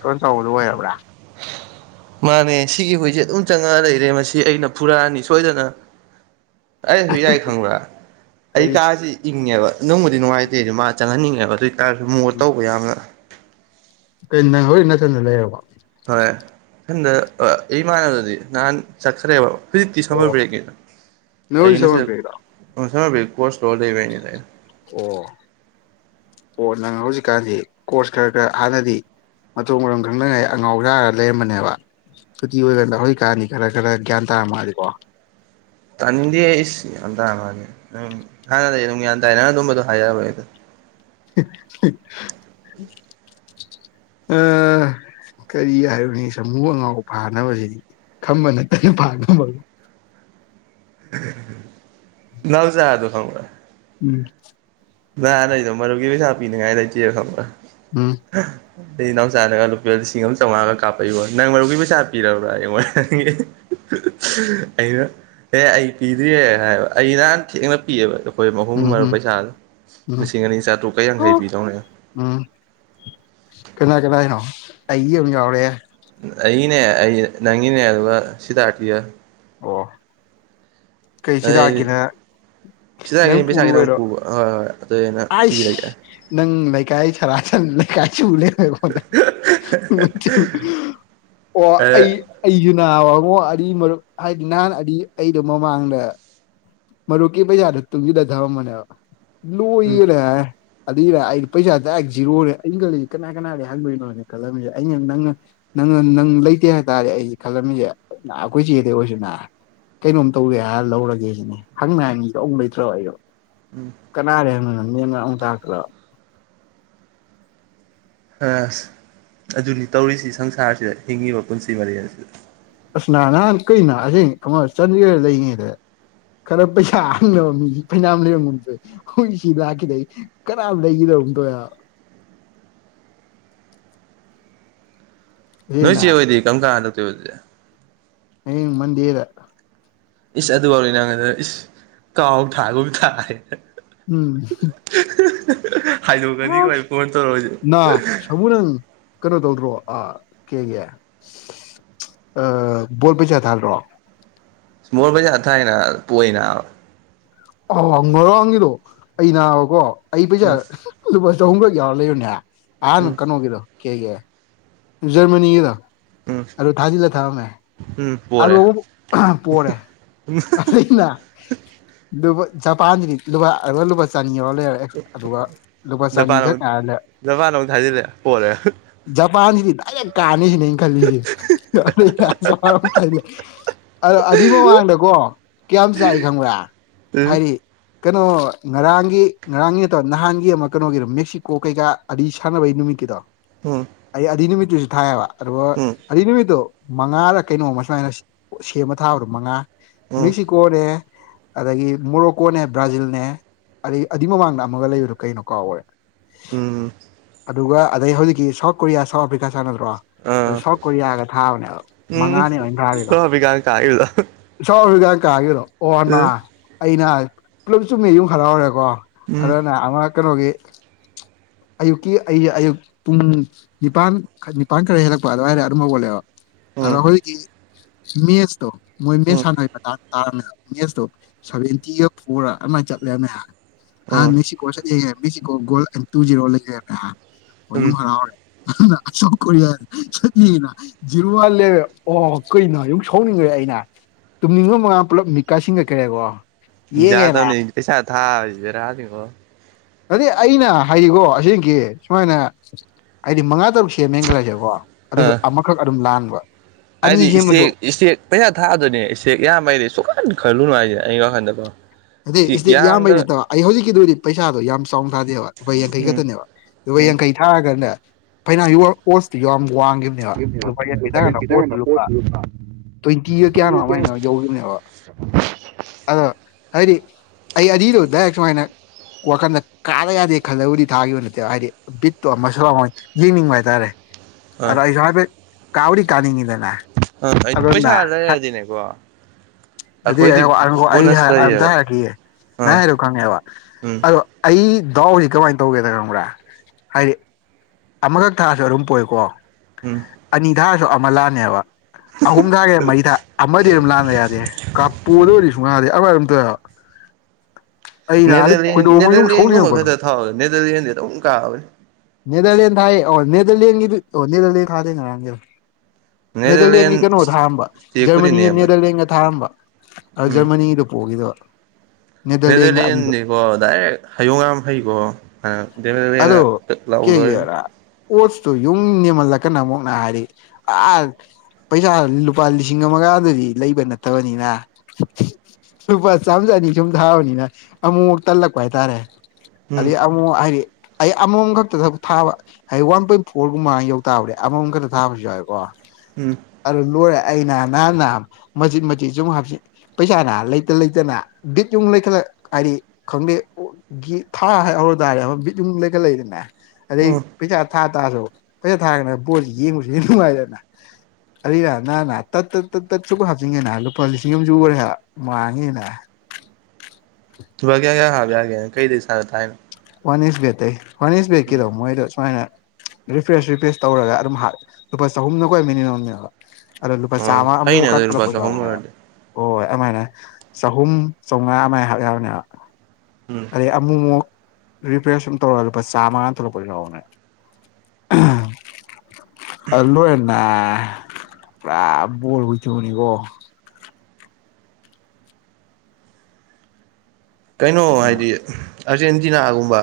ꯈꯔ ꯆꯧꯕꯗ ꯑꯣꯏ ꯔꯕ꯭ꯔ ꯃꯥꯅꯦ ꯁꯤꯒꯤ ꯍꯣꯏꯁꯦ ꯑꯗꯨꯝ ꯆꯪꯉꯛꯑ ꯂꯩꯔꯦ ꯃꯁꯤ ꯑꯩꯅ ꯐꯨꯔꯛꯑꯅꯤ ꯁꯣꯏꯗꯅ ꯑꯩ ꯍꯨꯏ ꯍꯥꯏ ꯈꯪꯕ꯭ꯔꯥ ꯑꯩ ꯀꯔꯤ ꯀꯥꯁꯤ ꯏꯪꯉꯦꯕ ꯅꯪꯕꯨꯗꯤ ꯅꯨꯡꯉꯥꯏꯇꯦꯗꯤ ꯃꯥ ꯆꯪꯍꯟꯅꯤꯡꯉꯦꯕ ꯑꯗꯨꯑꯣ ꯑꯣꯏꯇꯥꯔꯁꯨ ꯃꯣ ꯇꯧꯕ ꯌꯥꯝꯅ ꯀꯩꯟ ꯅꯪ ꯍ‌ꯩꯖꯤꯛ ꯅꯥꯊꯟ ꯂꯩ ꯌꯥꯎꯕ‌ꯣ ꯏꯊꯟꯗ ꯑꯩ ꯃꯥꯟꯅꯕꯗꯗꯤ ꯅꯍꯥꯟ ꯆꯠꯈ꯭ꯔꯦꯕ ꯍꯧꯖꯤꯛꯇꯤ ꯁꯃꯔ ꯑꯣ ꯕ꯭ꯔꯦꯛꯀꯤꯗ ꯅꯪ ꯍꯧꯖꯤꯛ ꯑꯩꯩꯅ ꯁꯝꯃꯔ ꯁꯤꯗ ꯕ꯭ꯔꯦꯛꯂꯣ ꯁꯝꯃꯔ ꯕ꯭ꯔꯦꯛ ꯀꯣꯔꯁ ꯂꯧꯧꯔꯒ ꯂꯩꯕ ꯍꯥꯏꯅꯤꯗ ꯑꯩꯅ ꯑꯣ ꯑꯣ ꯅꯪ ꯍꯧꯖꯤꯛꯀꯥꯟꯗꯤ ꯀꯣꯔꯁ ꯈꯔ ꯈꯔ ꯍꯥꯟꯅꯗꯤ ꯃꯇꯧ ꯃꯔꯝ ꯈꯪꯗꯅꯉꯩ ꯑꯉꯥꯎꯖꯥꯔꯒ ꯂꯩꯔꯝꯕꯅꯦꯕ ꯁꯨꯇꯤ ꯑꯣꯏꯔꯟꯗ ꯍꯣꯏ ꯀꯥꯅꯤ ꯈꯔ ꯈꯔ ꯒ꯭ꯌꯥꯟ ꯇꯥꯔꯝ ꯃꯥꯗꯤꯀꯣ ꯇꯥꯅꯤꯡꯗꯦ ꯑꯩ ꯌꯥꯝꯟ ꯇꯥ ꯃꯥꯅꯤ ꯍꯥꯟꯅꯗꯒꯤ ꯑꯗꯨꯝ ꯒ꯭ꯌꯥꯟ ꯇꯥꯏ ꯅꯪꯅ ꯑꯗꯨꯝꯕꯗꯣ ꯍꯥꯏꯖꯔꯕꯅꯤꯗ ꯑ ꯀꯔꯤ ꯍꯥꯏꯔꯨꯅꯤ ꯁꯥꯃꯨ ꯑꯉꯥꯎ ꯐꯥꯅꯕꯁꯤꯗꯤ ꯈꯝꯕ ꯅꯠꯇꯅ ꯐꯥꯅꯕꯗꯣ ꯅꯧꯖ ꯑꯗꯨ ꯐꯒ ꯎꯝ [unintelligible] ꯎꯝ ꯑꯗꯩ ꯏꯅꯥꯎꯆꯥꯅꯒ ꯂꯨꯄꯥ ꯂꯤꯁꯤꯡ ꯑꯃ ꯆꯥꯝꯃꯉꯥꯒ ꯀꯥꯞꯄꯏ ꯄꯣꯠꯅꯤ ꯅꯪ ꯃꯔꯨꯞꯒꯤ ꯄꯩꯁꯥ ꯄꯤꯔꯕ꯭ꯔꯥꯌꯦ ꯑꯩꯉꯣꯟꯗ ꯍꯪ ꯉꯛ ꯑꯦ ꯑꯩꯅ ꯑꯦ ꯑꯩ ꯄꯤꯗ꯭ꯔꯤꯦ ꯍꯥꯏꯕ ꯑꯩ ꯅꯍꯥꯟ ꯊꯦꯡꯅ ꯄꯤꯌꯦꯕ ꯑꯩꯈꯣꯏ ꯃꯍꯨꯝ ꯎꯝ ꯃꯔꯨ ꯎꯝ ꯄꯩꯁꯥꯗꯣ ꯂꯤꯁꯤꯡ ꯑꯅꯤ ꯆꯥꯇ꯭ꯔꯨꯛꯀ ꯌꯥꯡꯈꯩ ꯎꯝ ꯄꯤꯗꯧꯅꯦ ꯎꯝ ꯀꯅꯥ ꯀ ꯅꯣ ꯑꯩꯒꯤ ꯑꯝ ꯌꯥꯎꯔꯦ ꯑꯩꯅꯦ ꯑꯩ ꯅꯪꯒꯤꯅꯦ ꯑꯗꯨꯒ ꯁꯤꯗꯥꯔꯠ ꯀꯤꯒ ꯑꯣ ꯀꯩ ꯑꯗꯩꯗꯤ ꯁꯤꯗꯥꯛꯀꯤꯅ ꯅꯪ ꯁꯤꯗꯥꯔꯠꯀꯤ ꯄꯩꯁꯥ ꯄꯨꯔꯨꯑꯣ ꯈꯤꯇꯪ ꯑꯣꯏꯔꯣ ꯄꯨꯕ ꯍꯣꯏ ꯍꯣꯏ ꯑꯗꯨꯏ ꯑꯩꯅ ꯑꯏꯁ ꯄꯤꯔꯒꯦ ꯅꯪ ꯂ‌ꯦꯏꯀꯥꯏ ꯁꯔꯥ ꯁꯟ ꯂꯀꯥꯏꯁꯨ ꯂꯩꯔ‌ꯩ ꯑꯣ ꯑꯗ ꯑꯩꯖꯨ [unintelligible] ꯉꯣ ꯑ ꯃꯔꯨꯞ ꯍꯥꯏꯗꯤ ꯅꯍꯥꯟ ꯑ ꯑꯩꯗꯣ ꯃꯃꯥꯡꯗ ꯃꯔꯣ ꯀ ꯄ ꯌꯥꯗ ꯇꯨ ꯌꯗ ꯊꯕ ꯃꯅꯦ ꯂꯨ ꯏ ꯎꯝ ꯂꯩꯦ ꯑꯗꯨꯏꯔ ꯑꯩ ꯄꯩꯁꯥꯗ ꯖꯤꯔꯣꯣꯔꯦ ꯑꯩꯅ ꯈꯂꯁꯤ ꯀꯅꯥ ꯀꯅꯥꯔ ꯍꯪꯗꯣꯏꯅꯣꯅꯦ ꯈꯜꯂꯝꯃꯤꯁꯦ ꯑꯩꯅ ꯅꯪꯅ ꯅꯪ ꯅꯪ ꯂꯩꯇꯦ ꯍꯥꯏꯇꯥꯔꯦ ꯑꯩꯁꯦ ꯈꯜꯂꯝꯃꯤꯁꯦ ꯑꯩꯈꯣꯏ ꯆꯦꯗꯩ ꯑꯣꯏꯔꯁꯨꯅꯥ ꯀꯩꯅꯣꯝ ꯇꯧꯋꯦ ꯍꯥꯏꯔ ꯂꯧꯔꯒꯦ ꯁꯤꯅꯦ ꯍꯪꯅ ꯍꯥꯏꯅꯤꯉꯥꯏ ꯃꯤꯗ‌‌ꯖ ꯑꯃꯨꯛ ꯂꯩꯇ꯭ꯔꯕ ꯑꯩꯗꯣ ꯎꯝ ꯀꯅꯥꯗꯥ ꯍꯪꯗ‌ꯣꯅ‌ꯣ ꯃ‌ꯦꯟꯃꯥꯟ ꯑꯃꯨꯛ ꯇꯥꯛꯀ꯭ꯔꯕ ꯑꯁ ꯑꯗꯨꯅꯤ ꯇꯧꯔꯤꯁꯤ ꯁꯪꯁꯥꯔꯁꯤꯗ ꯍꯤꯡꯉꯤꯕ ꯄꯨꯟꯁꯤ ꯋꯥꯔꯤ ꯑꯁꯤꯗꯥ ꯅꯤ ꯅꯍꯥꯟ ꯀꯨꯏ ꯅꯁ ꯀꯃ ꯆꯟꯗꯤꯒꯔꯗꯥ ꯂꯩꯔꯤꯉꯩꯗꯥ ꯈꯔ ꯄꯩꯁꯥ ꯍꯪꯅꯕ ꯃꯤꯁꯤ ꯐꯩꯅꯥꯝ ꯂꯩꯔꯝꯒꯨꯝ ꯇꯧꯏ ꯍꯧꯈꯖꯤꯛ ꯁꯤ ꯂꯥꯛꯈꯤꯗꯩ ꯀꯅꯥꯝ ꯂꯩꯒꯗ [unintelligible] ꯅꯣꯏ ꯆꯋꯥꯣꯏꯗꯤ ꯀꯝꯀꯥꯟ ꯍꯜꯛꯇꯣꯏꯕ ꯍꯥꯏꯁꯦ ꯃꯟꯗꯤꯗ ꯏꯁ ꯑꯗꯨ ꯑꯣꯏꯔꯗꯤ ꯅꯪ ꯍꯟꯗꯛ ꯏꯁ ꯀꯥꯎ ꯊꯥꯒꯨꯝ ꯊꯥꯔ‌ꯦꯅ‌ ꯎꯝ [unintelligible] ꯑꯩ ꯐꯣꯟ ꯇꯧꯔꯛꯑꯣꯏꯁꯦ ꯅꯥ ꯁꯥꯃꯨ ꯅꯪ ꯀꯩꯅꯣ ꯇꯧꯗ꯭ꯔꯣ ꯑꯥ ꯀꯩꯍꯥꯏꯒꯔ‌ꯦ ꯑꯥ ꯕꯣꯜ ꯄꯩꯁꯥ ꯊꯗꯔꯣ ꯃꯣꯔ ꯃꯖꯥ ꯊꯥꯏꯅ ꯄꯏꯅ ꯑ ꯉꯔꯥꯡꯒꯤꯗꯣ ꯑ ꯅꯥꯕꯀꯣ ꯑꯩ ꯄꯩꯁꯥ ꯎꯝ ꯂꯨꯄꯥ ꯆꯍꯨꯝꯈꯛ ꯌꯥꯎꯔ ꯂꯩꯔꯨꯅꯦꯍ ꯑꯍꯥꯟꯕ ꯎꯝ ꯀꯩꯅꯣꯒꯤꯗꯣ ꯀꯦ ꯀ ꯖꯔꯃꯅꯤꯒꯤꯗꯣ ꯎꯝ ꯑꯂꯣ ꯊꯥꯖꯤꯂ ꯊꯥ ꯃ ꯎꯝ ꯄꯣꯔꯦ ꯍꯜꯂ‌ꯣ ꯄꯣꯔꯦ ꯑꯩꯅ ꯖꯄꯥꯟꯗꯗꯤ ꯂꯨꯄꯥꯒ ꯂꯨꯄꯥ ꯆꯥꯅꯤ ꯌꯥꯔ ꯂꯩꯔꯦ ꯑꯗꯨꯒ ꯂꯨꯄꯥ ꯆꯥꯅꯤ ꯈꯛꯥꯏꯔ ꯂꯩꯔꯦ ꯖꯄꯥꯟꯅ ꯑꯃꯨꯛ ꯊꯥꯖꯤꯜꯂꯦ ꯄꯣꯔꯦ ꯄꯥꯟꯁꯤꯗꯤ ꯂꯗꯥꯏꯦꯛ ꯀꯥꯅꯩꯁꯤꯅꯦ ꯑꯩꯅ ꯈꯜꯂꯤꯁꯦ ꯍꯥꯏꯗꯤ ꯑ ꯑꯗꯨꯏ ꯃꯃꯥꯡꯗꯀꯣ ꯀꯌꯥꯝ ꯆꯥꯏ ꯈꯪꯕ꯭ꯔꯥ ꯎꯝ ꯍꯥꯏꯔꯤ ꯀꯩꯅꯣ ꯉꯔꯥꯡꯒꯤ ꯉꯔꯥꯡꯒꯤ ꯅꯠꯇ꯭ꯔꯣ ꯅꯍꯥꯟꯒꯤ ꯑꯃ ꯀꯩꯅꯣꯒꯤꯗꯣ ꯃꯦꯛꯁꯤꯀꯣ ꯀꯩꯀꯥ ꯑꯗꯨꯏ ꯁꯥꯟꯅꯕꯩ ꯅꯨꯃꯤꯠꯀꯤꯗꯣ ꯎꯝ ꯑꯩ ꯑꯗꯨꯏ ꯅꯨꯃꯤꯠꯇꯨꯁꯨ ꯊꯥꯏꯑꯕ ꯑꯗꯨꯒ ꯎꯝ ꯑꯗꯨꯏ ꯅꯨꯃꯤꯠꯇꯨ ꯃꯉꯥꯗ ꯀꯩꯅꯣꯝꯃ ꯁꯨꯃꯥꯏꯅ ꯁꯦꯝꯕ ꯊꯥꯕꯗꯣ ꯃꯉꯥ ꯎꯝ ꯃꯦꯛꯁꯤꯀꯣꯅꯦꯦ ꯑꯗꯒꯤ ꯃꯣꯔꯣꯀꯣꯅꯦ ꯕ꯭ꯔꯥꯖꯤꯜꯅꯦ ꯑꯩ ꯑꯗꯨꯏ ꯃꯃꯥꯡꯗ ꯑꯃꯒ ꯂꯩꯕꯗꯣ ꯀꯩꯅꯣ ꯀꯥꯎꯈꯔꯦ ꯎꯝ ꯑꯗꯨꯒ ꯑꯗꯩ ꯍꯧꯖꯤꯛꯀꯤ ꯁꯥꯎꯠ ꯀꯣꯔꯤꯌꯥ ꯁꯥꯎꯠ ꯑꯐ꯭ꯔꯤꯀꯥ ꯔꯣ ꯑꯗꯨ ꯑꯥ ꯁꯥꯎꯠ ꯀꯣꯔꯤꯌꯥꯒ ꯊꯥꯕꯅꯦꯕ ꯎꯝ ꯃꯉꯥꯅꯤ [unintelligible] [unintelligible] ꯀꯥꯒꯦꯔꯣ ꯑꯣꯅꯥ ꯎꯝ ꯑꯩꯅ ꯄꯨꯂꯞ ꯆꯨꯝꯃꯤ ꯌꯨꯝ ꯍꯜꯂꯥꯎꯔꯦꯀꯣ ꯎꯝ ꯑꯗꯅꯦ ꯑꯃ ꯑ ꯀꯅꯣꯒꯤ ꯑꯌꯨꯛꯀꯤ ꯑꯩꯁꯦ ꯑꯌꯨꯛ ꯄꯨꯡ ꯅꯤꯄꯥꯟ ꯅꯤꯄꯥꯟ ꯈꯔ ꯍꯦꯜꯂꯛꯄ ꯑꯗꯨꯋꯥꯏꯔ ꯑꯗꯨꯝ ꯍꯧꯒꯠꯂꯦꯕ ꯑꯗꯣ ꯎꯝ ꯑꯩꯈꯣꯏꯒꯤ ꯃꯦꯁꯇꯣ ꯃꯣꯏ ꯃꯦꯁ ꯎꯝ ꯁꯥꯟꯅꯕꯩ ꯃꯇꯥꯡꯗ ꯇꯥꯟꯅ ꯃꯦꯁꯇꯣ ꯁꯚꯦꯟꯇꯤꯒ ꯐꯣꯔ ꯔ ꯑꯗꯨꯃꯥꯏꯅ ꯆꯠꯂꯦ ꯃꯌꯥꯝ ꯎꯝ ꯃꯦꯛꯁꯤꯀꯣ ꯆꯠꯅꯦ ꯃꯦꯛꯁꯤꯀꯣ ꯒꯣꯜ ꯇꯨ ꯖꯤꯔꯣ ꯂꯩꯔꯦꯕ ꯍꯧꯖꯤꯛ ꯎꯝ ꯌꯨꯝ ꯍꯔꯥꯎꯔꯦ [unintelligible] ꯁꯥꯎꯠ ꯀꯣꯔꯤꯌꯥ [unintelligible] ꯀꯩꯅꯣ ꯌꯧ ꯁꯥꯎꯅꯤꯡꯈ꯭ꯔꯦ ꯑꯩꯅ ꯇꯨꯝꯅꯤꯡꯕ ꯃꯉꯥꯟ ꯄꯨꯜꯂꯞ ꯃꯤꯠ ꯀꯥꯏ ꯁꯤꯟ ꯀꯠꯈ꯭ꯔꯦꯀꯣ ꯌꯥꯗꯝꯅꯤ ꯄꯩꯁꯥ ꯊꯥꯕꯁꯤ ꯕꯦꯔꯥ ꯅꯤꯉꯣ ꯑꯗꯨꯗꯤ ꯑꯩꯅ ꯍꯥꯏꯌꯦꯀꯣ ꯑꯁꯦꯡꯀꯤ ꯁꯨꯃꯥꯏꯅ ꯍꯥꯏꯗꯤ ꯃꯉꯥ ꯇꯔꯨꯛ ꯁꯦꯝꯃꯦꯅ ꯈꯜꯂꯁꯦꯀꯣ ꯑꯗꯨꯁꯨ ꯑꯥ ꯑꯃꯈꯛ ꯑꯗꯨꯝ ꯂꯥꯟꯕ ꯑꯅꯤ ꯍꯥꯏꯗꯤ ꯁꯦꯝꯃꯁꯨ ꯏꯁꯇꯦꯛ ꯏꯁꯇꯦꯛ ꯄꯩꯁꯥ ꯊꯥꯗꯣꯏꯅꯦ ꯏꯁꯇꯦꯛ ꯌꯥꯝꯕꯩꯗꯤ ꯁꯨꯈꯟ ꯈꯜꯂꯨꯅꯨ ꯍꯥꯏꯁꯦ ꯑꯩꯉꯣ ꯍꯟꯗꯕ ꯑꯗ ꯁꯤꯗꯤ ꯏꯌꯥꯝꯕꯩ ꯅꯠꯇꯕ ꯑꯩ ꯍꯧꯖꯤꯛꯀꯤꯗꯨꯗꯤ ꯁꯥꯗꯣ ꯌꯥꯝ ꯆꯥꯎꯅ ꯊꯥꯗꯦꯕ ꯂꯨꯄꯥ ꯌꯥꯡꯈꯩ ꯎꯝ ꯈꯛꯇꯅꯦꯕ ꯂꯨꯄꯥ ꯎꯝ ꯌꯥꯡꯈꯩ ꯊꯥꯔꯒꯅꯦ ꯐꯅ ꯑꯣꯁꯇꯨ ꯌꯥꯝ ꯋꯥꯡꯈꯤꯕꯅꯦꯕ ꯂꯨꯄꯥ ꯌꯦꯟ ꯄꯤ ꯇꯔꯀꯥꯟꯗ ꯑꯣꯁꯇꯨ ꯂꯨꯄꯥ ꯍꯣꯏ ꯇ꯭ꯋꯦꯟꯇꯤꯒ ꯀꯌꯥꯅꯣ ꯑꯗꯨꯃꯥꯏꯅ ꯌꯧꯔꯤꯕꯅꯦꯕ ꯑꯗ ꯍꯥꯏꯗꯤ ꯑꯩ ꯑꯅꯤꯗꯣ ꯗꯥꯏꯔꯦꯛ ꯁꯨꯃꯥꯏꯅ ꯋꯥꯈꯟꯗ ꯀꯥꯗ ꯌꯥꯗꯦ ꯈꯜꯂꯕꯨꯗꯤ ꯊꯥꯈꯤꯕ ꯅꯠꯇꯦꯕ ꯍꯥꯏꯗꯤ ꯕꯤꯠꯇꯣ ꯑꯃꯁꯨ ꯌꯦꯡꯅꯤꯡꯕ ꯍꯥꯏꯇꯥꯔꯦ ꯑ ꯑꯥ ꯑꯩ ꯁꯕ ꯀꯥꯎꯔꯤ ꯀꯥꯟꯅꯤꯅꯤꯗꯅꯤ ꯑꯥ ꯑꯩ ꯑꯗꯨꯅ ꯄꯩꯁꯥ ꯂꯩꯔꯗꯤꯅꯦꯀꯣ ꯑꯩꯈꯣꯏꯗꯤ ꯑꯗꯨ ꯑꯩ ꯕꯣꯅꯁ ꯑꯝꯇ ꯂꯩꯌꯦꯕ ꯍꯥꯏꯔꯛꯈꯤꯑꯦ ꯅ ꯑꯥ ꯍꯥꯏꯔꯣ ꯈꯪꯉꯦꯕ ꯎꯝ ꯑꯗꯣ ꯑꯩ ꯗꯥꯎꯁꯤ ꯀꯃꯥꯏꯅ ꯇꯧꯒꯦꯗ ꯈꯪꯕ꯭ꯔꯥ ꯍꯥꯏꯗꯤ ꯑꯃꯈꯛ ꯊꯥꯔꯁꯨ ꯑꯗꯨꯝ ꯄꯣꯏꯀꯣ ꯎꯝ ꯑꯅꯤ ꯊꯥꯔꯁꯨ ꯑꯃ ꯂꯥꯛꯑꯅꯦꯕ [unintelligible] ꯑꯩꯅ ꯅꯦꯗꯔꯂꯦꯟ ꯈꯣꯏꯗꯧ ꯑꯃ ꯌꯨꯡ ꯅꯦꯗꯔꯂꯦꯟꯒꯨꯝꯕ ꯁꯧꯅꯤꯡꯉꯛꯄꯗꯣ ꯈꯛꯇ ꯊꯥꯎ ꯅꯦꯗꯔꯂꯦꯟꯗꯤ ꯑꯃꯝ ꯀꯥꯕꯅꯦ ꯅꯦꯗꯔꯂ ꯊ ꯅꯦꯗꯔꯂꯦꯟꯒꯤ ꯅꯦꯗꯔꯂꯦꯟ ꯊꯥꯗꯦꯅ ꯅꯦꯗꯔꯂꯦꯟ ꯅꯦꯗꯔꯂꯦꯟꯒꯤ ꯀꯩꯅꯣ ꯊꯥꯔꯝꯕ ꯏꯁꯇꯦꯛꯄꯨꯗꯤ ꯖꯔꯃꯅꯤꯒ ꯅꯦꯝꯕꯅꯤ ꯅꯦꯗꯔꯂꯦꯟꯒ ꯊꯥꯔꯝꯕ ꯑꯗ ꯖꯔꯃꯅꯤ ꯗꯨ ꯄꯣꯒꯤꯗꯕ ꯅꯦꯗꯔꯂꯦꯟꯅꯤꯀꯣ ꯗꯥꯏꯔꯦꯛ ꯍꯌꯣꯉ ꯍꯩꯀꯣ ꯅꯦꯗꯔꯂꯦꯟ ꯑ ꯑꯗꯣ [unintelligible] ꯄꯩꯁꯥ ꯂꯨꯄꯥ ꯂꯤꯁꯤꯡ ꯑꯃꯒꯗꯨꯗꯤ ꯂꯩꯕ ꯅꯠꯇꯕꯅꯤꯅ ꯂꯨꯄꯥ ꯆꯥꯝ ꯆ ꯑꯅꯤ ꯁꯨꯝ ꯊꯥꯕꯅꯤꯅ ꯑꯃꯨꯛꯃꯨꯛ ꯇꯜꯂꯛꯄ ꯍꯥꯏꯇꯥꯔꯦ ꯑ ꯎꯝ ꯑꯃꯣ ꯍꯥꯏꯗꯤ ꯑꯩ ꯑꯃꯨꯝ ꯈꯛꯇ ꯊꯥꯕ ꯍꯥꯏꯗꯤ ꯋꯥꯟ ꯄꯣꯏꯟ ꯐꯣꯔꯒꯨꯝꯕ ꯌꯧ ꯇꯥꯕꯅꯦ ꯑꯃꯃꯝ ꯈꯛꯇ ꯊꯥꯕꯁꯨ ꯌꯥꯎꯏꯀꯣ ꯎꯝ ꯑꯔ ꯂꯣꯔꯦ ꯑꯩꯅ ꯅꯍꯥꯟꯟꯅ ꯃꯆꯤꯠ ꯃꯆꯤꯠ ꯁꯨꯝ ꯍꯥꯞ ꯄꯩꯁꯥꯅ ꯂꯩꯇ ꯂꯩꯇꯅ ꯕꯤꯠ ꯌꯨꯝ ꯂꯩꯈꯠꯂꯛ ꯍꯥꯏꯗꯤ ꯈꯪꯗꯦ ꯒꯤ ꯊꯥ ꯍꯧꯔ ꯇꯥꯔꯦ ꯑꯃ ꯕꯤꯠ ꯌꯨꯡ ꯂꯩꯈꯠ ꯂꯛꯏꯗꯅꯦ ꯑꯗꯩ ꯎꯝ ꯄꯩꯁꯥ ꯊꯥ ꯇꯥꯔꯁꯨ ꯄꯩꯁꯥ ꯊꯥꯒꯅ ꯕꯣꯠꯁꯤ ꯌꯦꯡꯕꯁꯨ ꯌꯥꯝ ꯅꯨꯡꯉꯥꯏꯗꯅ ꯑꯔꯤꯔ ꯅꯍ ꯇꯠ ꯇꯠ ꯇꯠ ꯇꯠ ꯁꯨ ꯍꯥꯞꯆꯤꯟꯒꯦꯅ ꯂꯨꯄꯥ ꯂꯤꯁꯤꯡ ꯑꯝ ꯁꯨꯒꯔ‌ꯦ ꯍꯥꯏꯕ ꯃꯥꯡꯉꯤ ꯁꯤ ꯅ [unintelligible] ꯂꯨꯄꯥ ꯀꯌꯥ ꯀꯌꯥ ꯍꯥꯞ ꯌꯥꯒ‌ꯦ ꯅꯪ ꯀꯩꯗꯩ ꯆꯪ ꯊꯥꯏꯅ‌ꯣ ꯋꯥꯟ ꯏꯁꯁ ꯕꯦꯠꯇꯩ ꯋꯥꯟ ꯏꯁ ꯕꯦꯒꯀꯤꯗꯣ ꯃꯣꯏꯗꯣ ꯁꯨꯃꯥꯏꯅ ꯔꯤꯐ꯭ꯔꯦꯁ ꯔꯤꯐ꯭ꯔꯦꯁ ꯇꯧꯔꯒ ꯑꯗꯨꯝ ꯂꯨꯄꯥ ꯆꯍꯨꯝꯅ ꯈꯣꯏ ꯃꯤꯅꯤꯃꯝꯅꯦꯕ ꯑꯗ‌ꯣ ꯂꯨꯄꯥ ꯑꯣ ꯆꯥꯝꯃ ꯑꯃꯨꯛ ꯐꯩꯅꯦ ꯀꯩ ꯑꯗꯨ ꯂꯨꯄꯥ ꯊ‌ꯣꯛꯂꯛꯄ ꯆꯍꯨꯝ ꯌꯥꯎꯕꯅ‌ꯦꯕ ꯑꯣꯏꯔꯗꯤ ꯍꯣꯏ ꯍꯣꯏ ꯑꯗꯨꯃꯥꯏꯅ ꯆꯍꯨꯝ ꯆꯥꯎꯉꯥ ꯑꯃꯥꯏꯅ ꯍꯥꯞ ꯌꯥꯕꯅꯦꯕ ꯎꯝ ꯑꯗꯩ ꯑꯃꯨꯛꯃꯨꯛ ꯔꯤꯄꯌꯔ ꯁꯨꯝ ꯇꯧꯔꯒ ꯂꯨꯄꯥ ꯆꯥꯝꯃꯉꯥ ꯊꯣꯛꯂꯛꯄ ꯂꯥꯛꯑꯣꯅꯦ ꯑ ꯂꯣꯏꯟꯅ ꯄꯨꯔꯥ ꯕꯣꯔ ꯍꯨꯏꯊꯨꯅꯤꯀ‌ꯣ ꯆꯅꯤꯀꯣ ꯀꯩꯅꯣ ꯎꯝ ꯍꯥꯏꯗꯤ ꯑꯔꯖꯦꯟꯇꯤꯅꯥꯒꯨꯝꯕ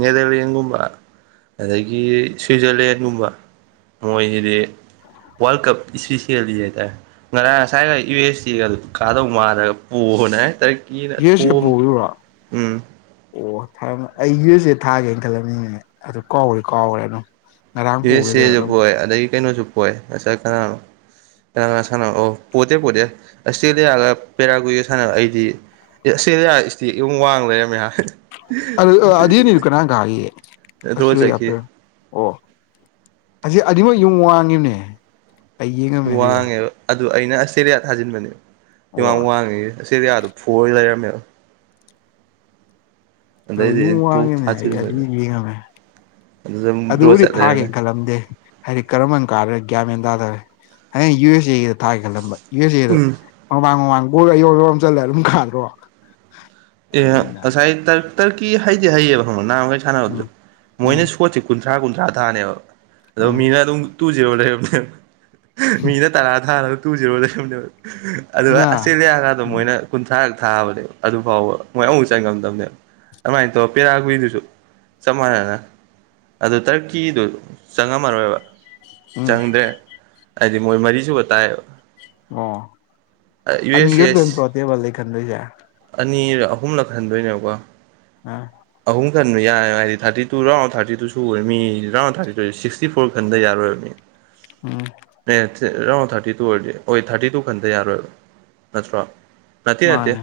ꯅꯦꯗꯔꯂꯦꯟꯒꯨꯝꯕ ꯑꯗꯒꯤ ꯁ꯭ꯋꯤꯖꯔꯂꯦꯟꯒꯨꯝꯕ ꯃꯣꯏꯁꯤꯗꯤ ꯋꯥꯔꯜ ꯀꯞ ꯏꯁꯂꯤꯄꯤꯁꯌꯂꯤ ꯍꯥꯏ ꯇꯥꯏ ꯉꯔꯥꯡ ꯉꯁꯥꯏꯒ ꯌꯨ ꯑꯦꯁ ꯑꯦꯒ ꯑꯗꯨ ꯀꯥꯗꯧ ꯃꯥꯜꯂꯒ ꯄꯣꯕꯅꯤ ꯍꯥꯏ ꯇꯔꯛꯀꯤꯅ ꯊꯣꯑꯝ ꯇꯔ ꯑꯣ ꯊꯥꯔꯝꯃꯦ ꯑꯩ ꯌꯨ ꯑꯦꯁ ꯑꯦ ꯊꯥꯒꯦꯅ ꯈꯜꯂꯝꯃꯤꯅꯦ ꯑꯗꯨ ꯀꯥꯎꯕꯨꯗꯤ ꯀꯥꯎꯒꯔꯦ ꯑꯗꯨꯝ ꯉꯔꯥꯡ ꯄꯣꯒꯤꯗꯨꯗ ꯌꯨꯑꯦꯆ‌ꯑꯦꯁꯨ ꯑꯗꯨꯝ ꯄꯣꯏ ꯑꯗꯒꯤ ꯀꯩꯅꯣꯁꯨ ꯄꯣꯏ ꯉꯁꯥꯏ ꯀꯅꯥꯅꯣ ꯀꯅꯥ ꯀꯅꯥꯒ ꯁꯥꯟꯅ ꯑꯣ ꯄꯣꯠꯇꯦ ꯄꯣꯠꯇꯦ ꯑꯁꯇ꯭ꯔꯦꯂꯤꯌꯥꯒ ꯄꯦꯔꯥꯒꯏ ꯁꯥꯟꯅ ꯑꯩꯗꯤ ꯑꯦ ꯑꯁꯇ꯭ꯔꯂꯤꯌꯥ ꯏꯁꯇꯦꯛ ꯌꯨꯡ ꯋꯥꯡ ꯂꯩꯔꯝꯃꯦꯍ ꯑꯗꯨ ꯑꯗꯨꯅꯤꯗꯨ ꯀꯅꯥ ꯀꯥꯒꯤ ꯒ‌ꯦ ꯗ꯭ꯔꯣ ꯑꯁꯇ꯭ꯔꯤꯌꯥ ꯆꯠꯈꯤ ꯄ‌ꯦꯔꯨ ꯑꯣ ꯑꯁꯤ ꯑꯗꯨꯅꯤꯃꯛ ꯌꯨꯡ ꯋꯥꯡꯒꯤꯝꯅꯦ ꯑꯩ ꯌꯦꯡꯉꯝꯃꯦ ꯑꯗꯨꯩꯗ ꯋꯥꯡꯉꯦꯕ ꯑꯗꯨ ꯑꯩꯅ ꯑꯁꯇ꯭ꯔꯦꯂꯤꯌꯥ ꯊꯥꯖꯤꯟꯕꯅꯦ ꯌꯨꯡ ꯌꯥꯝ ꯑꯣ ꯋꯥꯡꯉꯒꯤ ꯑꯁꯇꯦꯔꯤꯂꯤꯌꯥꯗꯨ ꯐ‌ꯣꯔ ꯂꯩꯔꯝꯃꯦꯕ ꯑꯗꯩꯗꯤ ꯌꯨꯝ ꯑꯩꯅ ꯇꯣꯛ ꯋꯥꯡꯉꯤꯅꯦ ꯑꯩ ꯑꯗꯨ ꯊꯥꯖꯤꯟꯕꯅꯦ ꯌꯦꯡꯉꯝꯃꯦ ꯑꯗꯨꯗ ꯗ꯭ꯔꯣ ꯑꯗꯨꯕꯨꯗꯤ ꯆꯠ ꯊꯥꯒꯦ ꯂꯩꯔꯝꯃꯦ ꯈꯜꯂꯝꯗꯦ ꯍꯥꯏꯗꯤ ꯀꯔꯝꯕꯟ ꯀꯥꯗ‌ꯣꯏꯟ ꯒ꯭ꯌꯥꯟꯃꯦꯟ ꯔꯦ ꯍꯌꯦꯡ ꯌꯨ ꯑꯦꯐ ꯁꯤꯒꯤꯗ ꯊꯥꯒꯦ ꯈꯜꯂꯝꯕ ꯌꯨ ꯑꯦꯐ ꯁꯤꯒꯤꯗꯨ ꯎꯝ ꯃꯃꯥꯡ ꯃꯃꯥꯡ ꯕꯣꯏꯒ ꯑꯌꯣꯟꯕꯣꯝ ꯆꯜꯂꯦ ꯑꯗꯨꯝ ꯈꯥꯜꯂ꯭ꯔꯣ ꯑꯦ ꯉꯁꯥꯏ ꯇꯔꯀꯤ ꯍꯩꯗꯤ ꯍꯩꯌꯦꯕ ꯈꯪ ꯅꯍꯥꯟꯃꯈꯩ ꯁꯥꯟꯅꯕꯗꯁꯨ ꯎꯝ ꯎꯝ ꯃꯣꯏꯅ ꯁꯣꯠꯁꯦ ꯀꯨ ꯀꯨꯟꯊ꯭ꯔꯥ ꯀꯨꯟꯊ꯭ꯔꯥ ꯊꯥꯅꯦꯕ ꯑꯗꯣ ꯎꯝ ꯃꯤꯅ ꯑꯗꯨꯝ ꯇꯨ ꯖꯦꯔꯣ ꯂꯩꯔꯝꯅꯦꯕ ꯃꯤꯅ ꯇꯔꯥ ꯊꯥꯔ ꯇꯨ ꯖꯤꯔꯣ ꯂꯩꯔꯝꯅꯦꯕ ꯑꯗꯨꯒ ꯅ ꯑꯆꯇꯔ‌ꯦꯂꯤꯌꯥꯒꯗ ꯎꯝ ꯃꯣꯏꯅ ꯀꯨꯟꯊ꯭ꯔꯥ ꯊꯥꯕꯅꯦ ꯑꯗꯨ ꯐꯥꯎꯕ ꯃꯣꯏ ꯑꯃꯨꯛ ꯆꯪꯉꯝꯗꯕꯅꯦꯕ ꯑꯗꯨꯃꯥꯏꯅ ꯇꯧꯔ ꯄꯦꯔꯥ ꯀꯨꯏꯗꯨꯁꯨ ꯆꯞ ꯃꯥꯟꯅꯅ ꯑꯗꯨ ꯇꯔꯛꯀꯤꯗꯨ ꯆꯪꯉꯝꯃꯔꯣꯏꯕ ꯎꯝ ꯆꯪꯗ꯭ꯔꯦ ꯍꯥꯏꯗꯤ ꯃꯣꯏ ꯃꯔꯤ ꯁꯨꯕ ꯇꯥꯏꯌ‌ꯦꯕ ꯑꯣ ꯑꯅꯤ ꯈꯛꯇ ꯑꯦꯁ ꯅꯠꯇ꯭ꯔ‌ꯣ ꯇ‌ꯦꯕꯜꯗꯩ ꯈꯟꯗ‌ꯣꯏꯁ‌ꯦ ꯑꯅꯤꯔ ꯑꯍꯨꯝꯂꯛ ꯈꯟꯗꯣꯏꯅꯦꯕꯀꯣ ꯑꯥ ꯑꯍꯨꯝ ꯈꯟꯕ ꯌꯥꯏꯔ ꯍꯥꯏꯗꯤ thirty two round of thirty ꯇꯨꯁꯨ ꯑꯣꯏꯔ ꯃꯤ round thirty two sixty four ꯈꯟꯗ ꯌꯥꯔꯣꯏꯔꯕ ꯃꯤ ꯎꯝ ꯑꯦ ꯑꯦꯔꯥꯎꯟ ꯊꯥꯔꯇꯤ ꯇꯨ ꯑꯣꯏꯔꯗꯤ ꯍꯣꯏ ꯊꯥꯔꯇꯤ ꯇꯨ ꯈꯟꯗ ꯌꯥꯔꯣꯏꯕ ꯅꯠꯇ꯭ꯔꯣ ꯅꯠꯇ‌ꯦ ꯅꯠꯇ‌ꯦ ꯃꯥꯅꯦ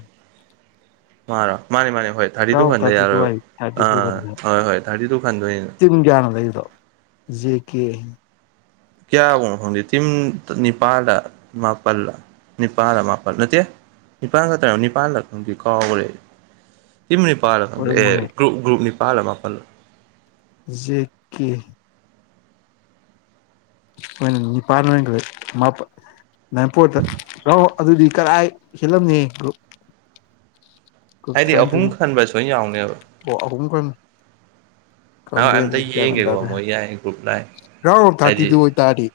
ꯃꯥꯔ‌ꯣ ꯃꯥꯅꯤ ꯃꯥꯅꯤ ꯍꯣꯏ ꯊꯥꯔꯇꯤ ꯇꯨ ꯔꯥꯎꯟ ꯈꯟꯗ ꯇꯨ ꯌꯥꯔꯣꯏ ꯍꯥꯏ ꯊꯥꯔꯇꯤ ꯇꯨ ꯑꯥ ꯈꯟꯗꯣꯏ ꯍꯣꯏ ꯍꯣꯏ ꯊꯥꯔꯇꯤ ꯇꯨ ꯈꯟꯗꯣꯏꯅ ꯇꯤꯝ ꯀꯌꯥꯅꯣ ꯂꯩꯔꯤꯗꯣ ꯖꯦ ꯀꯦ ꯀꯌꯥ ꯕ‌ꯣꯡꯅ‌ꯣ ꯈꯪꯗ‌ꯦ ꯇꯤꯝ ꯅꯤꯄꯥꯥꯜꯂ ꯃꯥꯄꯜꯂ ꯅꯤꯄꯥꯜꯗ ꯃꯥꯄꯜ ꯅꯠꯇꯦ ꯅꯤꯄꯥꯜ ꯈ ꯇꯥ ꯅꯤꯄꯥꯜꯗ ꯈꯪꯗꯤ ꯀꯥꯎꯈꯔꯦ ꯇꯤꯝ ꯅꯤꯄꯥꯜꯂ ꯈꯪꯗꯦ ꯑꯦ ꯑꯣꯏꯔꯝꯃꯣꯏꯍꯦ ꯒ꯭ꯔꯨꯞ ꯒ꯭ꯔꯨꯞꯅꯤ ꯅꯤꯄꯥꯜꯂ ꯃꯥꯄꯜꯂ ꯖ‌ꯦ ꯀ‌ꯦ ꯍ‌ꯣꯏꯅ‌ꯦ ꯅꯤꯄꯥꯟ ꯑꯣꯏꯅ ꯊ‌ꯣꯛ ꯃꯄꯨ ꯅꯪ ꯄ‌ꯣꯠꯇ ꯇꯥꯎꯟ ꯑꯣꯐ ꯑꯗꯨꯗꯤ ꯀꯗꯥꯥꯏ ꯍ‌ꯦꯜꯂꯝꯅꯤ ꯒ꯭ꯔꯨꯞ ꯍꯥꯏꯗꯤ ꯑꯍꯨꯝ ꯇꯔ‌ꯏꯟꯊ‌ꯣꯏꯃꯨꯛ ꯈꯟꯕ ꯁꯣꯏꯅ ꯌꯥꯎꯅꯦꯕ ꯑꯣ ꯑꯍꯨꯝ ꯈꯟ ꯑ ꯑꯝꯇ ꯌꯦꯡꯒꯦꯀꯣ ꯃꯣꯏ ꯌꯥꯏ ꯒ꯭ꯔꯨꯞ ꯂꯥꯏ ꯈꯩ ꯍꯥꯏꯗꯤ ꯗꯨ ꯑꯣꯏ ꯇꯥꯔꯗꯤ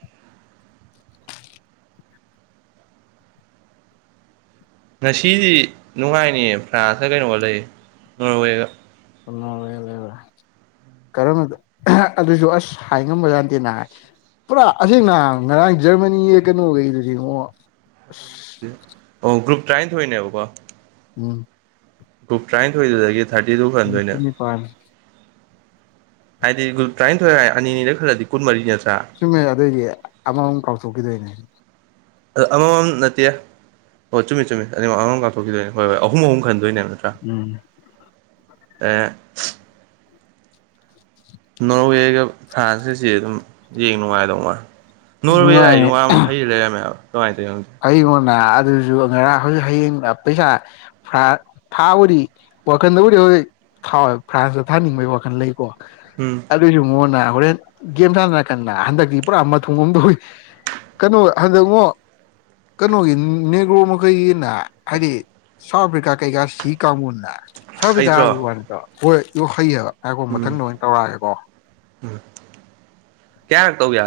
ꯉꯁꯤꯗꯤ ꯅꯨꯡꯉꯥꯏꯅꯤꯌꯦ ꯐ꯭ꯔꯥꯟꯁꯀ ꯀꯩꯅꯣꯒ ꯂꯩ ꯅꯣꯔꯋꯦꯒ ꯑꯗꯨꯣꯔꯦꯔ ꯀꯔꯝꯕ ꯑꯗꯨꯁꯨ ꯑꯁ ꯍꯥꯏꯉꯝꯕ ꯌꯥꯗꯦꯅ ꯍꯥꯏ ꯄꯨꯔꯥ ꯑꯁꯦꯡꯅꯍ ꯉꯔꯥꯡ ꯖꯔꯃꯅꯤꯒ ꯀꯩꯅꯣꯈꯩꯗꯨ ꯌꯦꯡꯉꯣ ꯑꯁ ꯑꯣ ꯒꯔꯨꯞ ꯇ꯭ꯔꯥꯏꯅꯤ ꯊꯣꯛꯅꯦꯕꯀꯣ ꯎꯝ ꯨꯒꯔꯨꯞ ꯇꯔꯥꯅꯤꯊꯣꯏꯗꯨꯗꯒꯤ ꯊꯥꯔꯇꯤ ꯇꯨ ꯅꯤꯐꯨ ꯈꯟꯗꯣꯏꯅꯦ ꯅꯤꯄꯥꯟ ꯍꯥꯏꯗꯤ ꯒꯨꯞ ꯇꯔꯥꯅꯤꯊꯣꯏ ꯑꯅꯤꯔ ꯈꯜꯂꯗꯤ ꯀꯨꯟ ꯃꯔꯤꯅꯤ ꯆꯨꯝꯃꯦ ꯑꯗꯨꯏꯗꯤ ꯑꯃꯃꯝ ꯀꯥꯎꯊꯣꯛꯈꯤꯗꯣꯏꯅꯦ ꯑꯗꯣ ꯑꯃꯃꯝ ꯅꯠꯇꯦ ꯑꯣ ꯆꯨꯝꯃꯤ ꯆꯨꯝꯃꯤ ꯑꯅꯤꯃ ꯑꯃꯃꯝ ꯀꯥꯞꯊꯣꯛꯈꯤꯗꯣꯏꯅꯦ ꯍꯣꯏ ꯍꯣꯏ ꯑꯍꯨꯝ ꯑꯍꯨꯝ ꯈꯟꯗꯣꯏꯅꯦꯕ ꯅꯠꯇ꯭ꯔꯥ ꯎꯝ ꯑꯦ ꯅꯣꯔꯋꯦꯒ ꯐ꯭ꯔꯥꯟꯁꯀꯁꯤ ꯑꯗꯨꯝ ꯌꯦꯡ ꯅꯨꯡꯉꯥꯏꯗꯧ ꯃꯥ ꯅ‌ꯣꯔꯋ‌ꯦꯔꯥꯏ ꯅꯨꯡꯉꯥꯏ ꯌ‌ꯣꯌꯥꯝ ꯍꯩ ꯂꯩꯔꯝꯃꯦ ꯍꯥꯏꯕ ꯀꯃꯥꯏ ꯇꯧꯔꯤꯅ‌ꯣ ꯈꯪꯗ‌ꯦ ꯑꯩꯉꯣꯟꯅ ꯑꯗꯨꯁꯨ ꯉꯔꯥꯡ ꯍꯧꯖꯤꯛ ꯍꯌꯦꯡ ꯄꯩꯁꯥ ꯐꯥꯕꯗꯤ ꯋꯥꯈꯟꯗꯕꯨꯗꯤ ꯍꯧꯖꯤꯛ ꯊꯥꯎꯋꯦ ꯐ꯭ꯔꯥꯟꯁꯇ ꯊꯥꯅꯤꯡꯕꯒꯤ ꯋꯥꯈꯜ ꯂꯩꯀꯣ ꯎꯝ ꯑꯗꯨꯏꯁꯨ ꯃꯉꯛꯅ ꯍꯣꯔꯦꯟ ꯒꯦꯝ ꯁꯥꯟꯅꯔꯀꯥꯟꯗ ꯍꯟꯗꯛꯇꯤ ꯄꯨꯔꯥ ꯃꯊꯣꯡ ꯑꯃ ꯇꯧꯏ ꯀꯩꯅꯣ ꯍꯟꯗꯛꯉ‌ꯣ ꯀꯩꯅꯣꯒꯤ ꯅꯦꯒ꯭ꯔꯣ ꯃꯈꯩꯒꯤ ꯅ ꯍꯥꯏꯗꯤ ꯁꯥꯎꯠ ꯑꯐ꯭ꯔꯤꯀꯥ ꯀꯩꯀꯥ ꯁꯤ ꯀꯥꯡꯕꯨꯨꯟꯅ ꯁꯥꯎꯠ ꯑꯐ꯭ꯔꯤꯀꯥ ꯋꯥ ꯍꯩꯇ꯭ꯔꯣ ꯈꯛ ꯐꯠꯇꯕ ꯍ‌ꯣꯏ ꯌꯨꯡ ꯍꯩ ꯍꯥꯏꯕ ꯑꯩꯈꯣ ꯎꯝ ꯃꯊꯪ ꯑꯣꯏꯅ ꯇꯧꯔꯛꯒꯦꯀꯣ ꯎꯝ ꯀꯌꯥꯔꯛ ꯇꯧ ꯌꯥ